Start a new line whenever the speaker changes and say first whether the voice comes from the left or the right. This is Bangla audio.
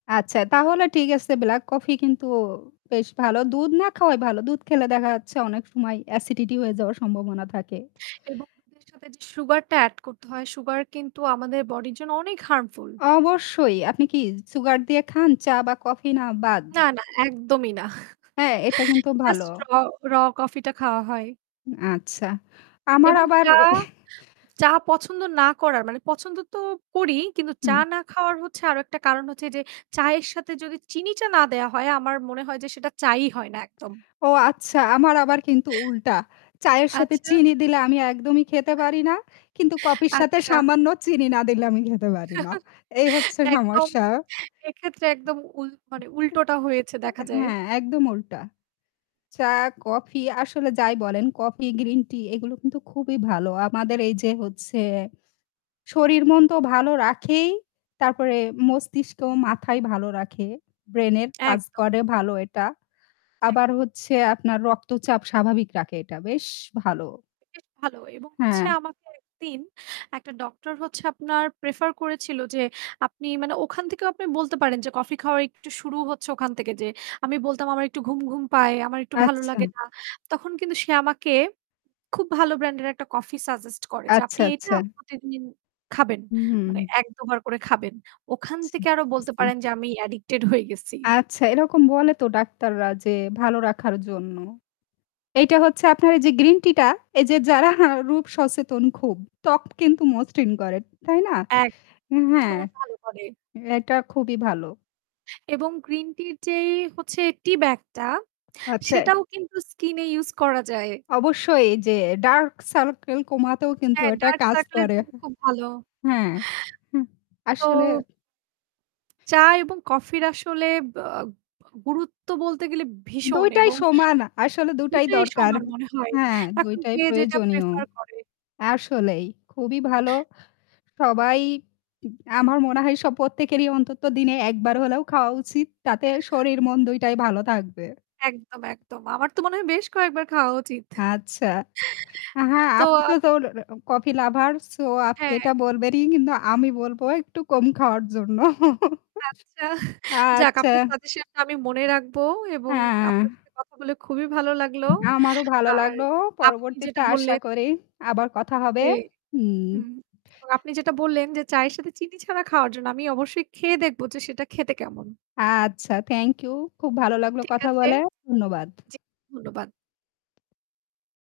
left: আচ্ছা তাহলে ঠিক আছে ব্ল্যাক কফি কিন্তু বেশ ভালো। দুধ না খাওয়াই ভালো, দুধ খেলে দেখা যাচ্ছে অনেক সময় অ্যাসিডিটি হয়ে যাওয়ার সম্ভাবনা থাকে।
right: এবং দুধের সাথে যে সুগার টা অ্যাড করতে হয় সুগার কিন্তু আমাদের বডির জন্য অনেক harmful।
left: অবশ্যই আপনি কি সুগার দিয়ে খান চা বা কফি না বাদ?
right: না, না একদমই না।
left: হ্যাঁ, এটা কিন্তু ভালো।
right: জাস্ট র র কফি টা খাওয়া হয়।
left: আচ্ছা, আমার
right: এবং
left: আবার
right: চা
left: এ
right: চা পছন্দ না করার মানে পছন্দ তো করি। কিন্তু চা
left: হু।
right: না খাওয়ার হচ্ছে আরও একটা কারণ হচ্ছে যে চায়ের সাথে যদি চিনিটা না দেওয়া হয়, আমার মনে হয় যে সেটা চা ই হয় না একদম।
left: ও আচ্ছা আমার আবার কিন্তু উল্টা। চায়ের সাথে
right: আচ্ছা।
left: চিনি দিলে আমি একদমই খেতে পারি না। কিন্তু কফির সাথে
right: আচ্ছা।
left: সামান্য চিনি না দিলে আমি খেতে পারি না। এই হচ্ছে
right: একদম
left: সমস্যা।
right: এক্ষেত্রে একদম উল মানে উল্টোটা হয়েছে
left: উম
right: দেখা
left: অ্যা
right: যায়।
left: হ্যাঁ একদম উল্টা। চা, কফি আসলে যাই বলেন কফি, গ্রিন টি এগুলো কিন্তু খুবই ভালো। আমাদের এই যে হচ্ছে শরীর, মন তো ভালো রাখেই। তারপরে মস্তিষ্ক, মাথায় ভালো রাখে, ব্রেইনের কাজ
right: একদম।
left: করে ভালো এটা। আবার
right: একদম।
left: হচ্ছে আপনার রক্তচাপ স্বাভাবিক রাখে এটা বেশ ভালো।
right: বেশ ভালো এবং হচ্ছে
left: হ্যাঁ।
right: আমাকে একদিন একটা ডক্টর হচ্ছে আপনার প্রেফার করেছিল যে আপনি মানে ওখান থেকেও আপনি বলতে পারেন যে কফি খাওয়ার একটু শুরু হচ্ছে ওখান থেকে। যে আমি বলতাম আমার একটু ঘুম, ঘুম, পায়, আমার একটু ভালো লাগে
left: আচ্ছা।
right: না। তখন কিন্তু সে আমাকে খুব ভালো ব্র্যান্ড এর একটা কফি সাজেস্ট করে, যে
left: আচ্ছা,
right: "আপনি এটা
left: আচ্ছা।
right: প্রতিদিন খাবেন। মানে
left: হুম।
right: ১, ২ বার করে খাবেন।" ওখান থেকে আরও বলতে
left: [unintelligible]
right: পারেন যে আমি addicted হয়ে গেছি।
left: আচ্ছা, এরকম বলে তো ডাক্তাররা যে ভালো রাখার জন্য। এইটা হচ্ছে আপনার এই যে গ্রিন টি টা এই যে যারা রূপ সচেতন খুব, ত্বক কিন্তু মসৃণ করে। তাই না?
right: এক
left: উ হ্যাঁ।
right: ভীষণ ভালো করে।
left: এটা খুবই ভালো।
right: এবং গ্রিন টির যেই হচ্ছে টি-ব্যাগ টা,
left: আচ্ছা।
right: সেটাও কিন্তু স্কিন এ ইউস করা যায়।
left: অবশ্যই যে ডার্ক সার্কেল কমাতেও কিন্তু
right: হা
left: এটা
right: ডার্ক
left: কাজ
right: সার্কেল এর
left: করে।
right: জন্য খুব ভালো।
left: হা হ্যা
right: তো
left: আসলে
right: চা এবং কফির আসলে বা গুরুত্ব বলতে গেলে
left: ২
right: ভীষণ
left: টাই
right: এবং
left: সমান। আসলে ২
right: ২
left: টাই
right: টোই
left: দরকার।
right: সমান মনে হয়।
left: হ্যাঁ, ২
right: এখন
left: টাই
right: যে যেটা
left: প্রয়োজনীয়।
right: প্রেফার করে।
left: আসলেই খুবই ভালো।
right: হু।
left: সবাই উ আমার মনে হয় সব প্রত্যেকেরই অন্তত দিনে একবার হলেও খাওয়া উচিত। তাতে শরীর মন ২ টাই ভালো থাকবে।
right: একদম, একদম, আমার তো মনে হয় বেশ কয়েকবার খাওয়া উচিত।
left: আচ্ছা। আ হ্যাঁ।
right: তো
left: আপনি তো তোর কফি লাভার, সো আপনি
right: হ্যাঁ।
left: এটা বলবেনই কিন্তু আমি বলব একটু কম খাওয়ার জন্য।
right: আচ্ছা যাক
left: আচ্ছা।
right: আপনার সাজেশন টা আমি মনে রাখব এবং আপনার
left: আহ
right: সাথে কথা বলে খুবই ভালো লাগলো।
left: আমারও ভালো
right: আর
left: লাগলো।
right: আপনি
left: পরবর্তীতে
right: যেটা
left: আশা
right: বললেন
left: করি আবার কথা হবে।
right: যে
left: হুম।
right: উম এবং আপনি যেটা বললেন যে চায়ের সাথে চিনি ছাড়া খাওয়ার জন্য আমি অবশ্যই খেয়ে দেখবো যে সেটা খেতে কেমন?
left: আচ্ছা থ্যাংক ইউ। খুব ভালো লাগল
right: ঠিক
left: কথা
right: আছে।
left: বলে। ধন্যবাদ।
right: জী ধন্যবাদ।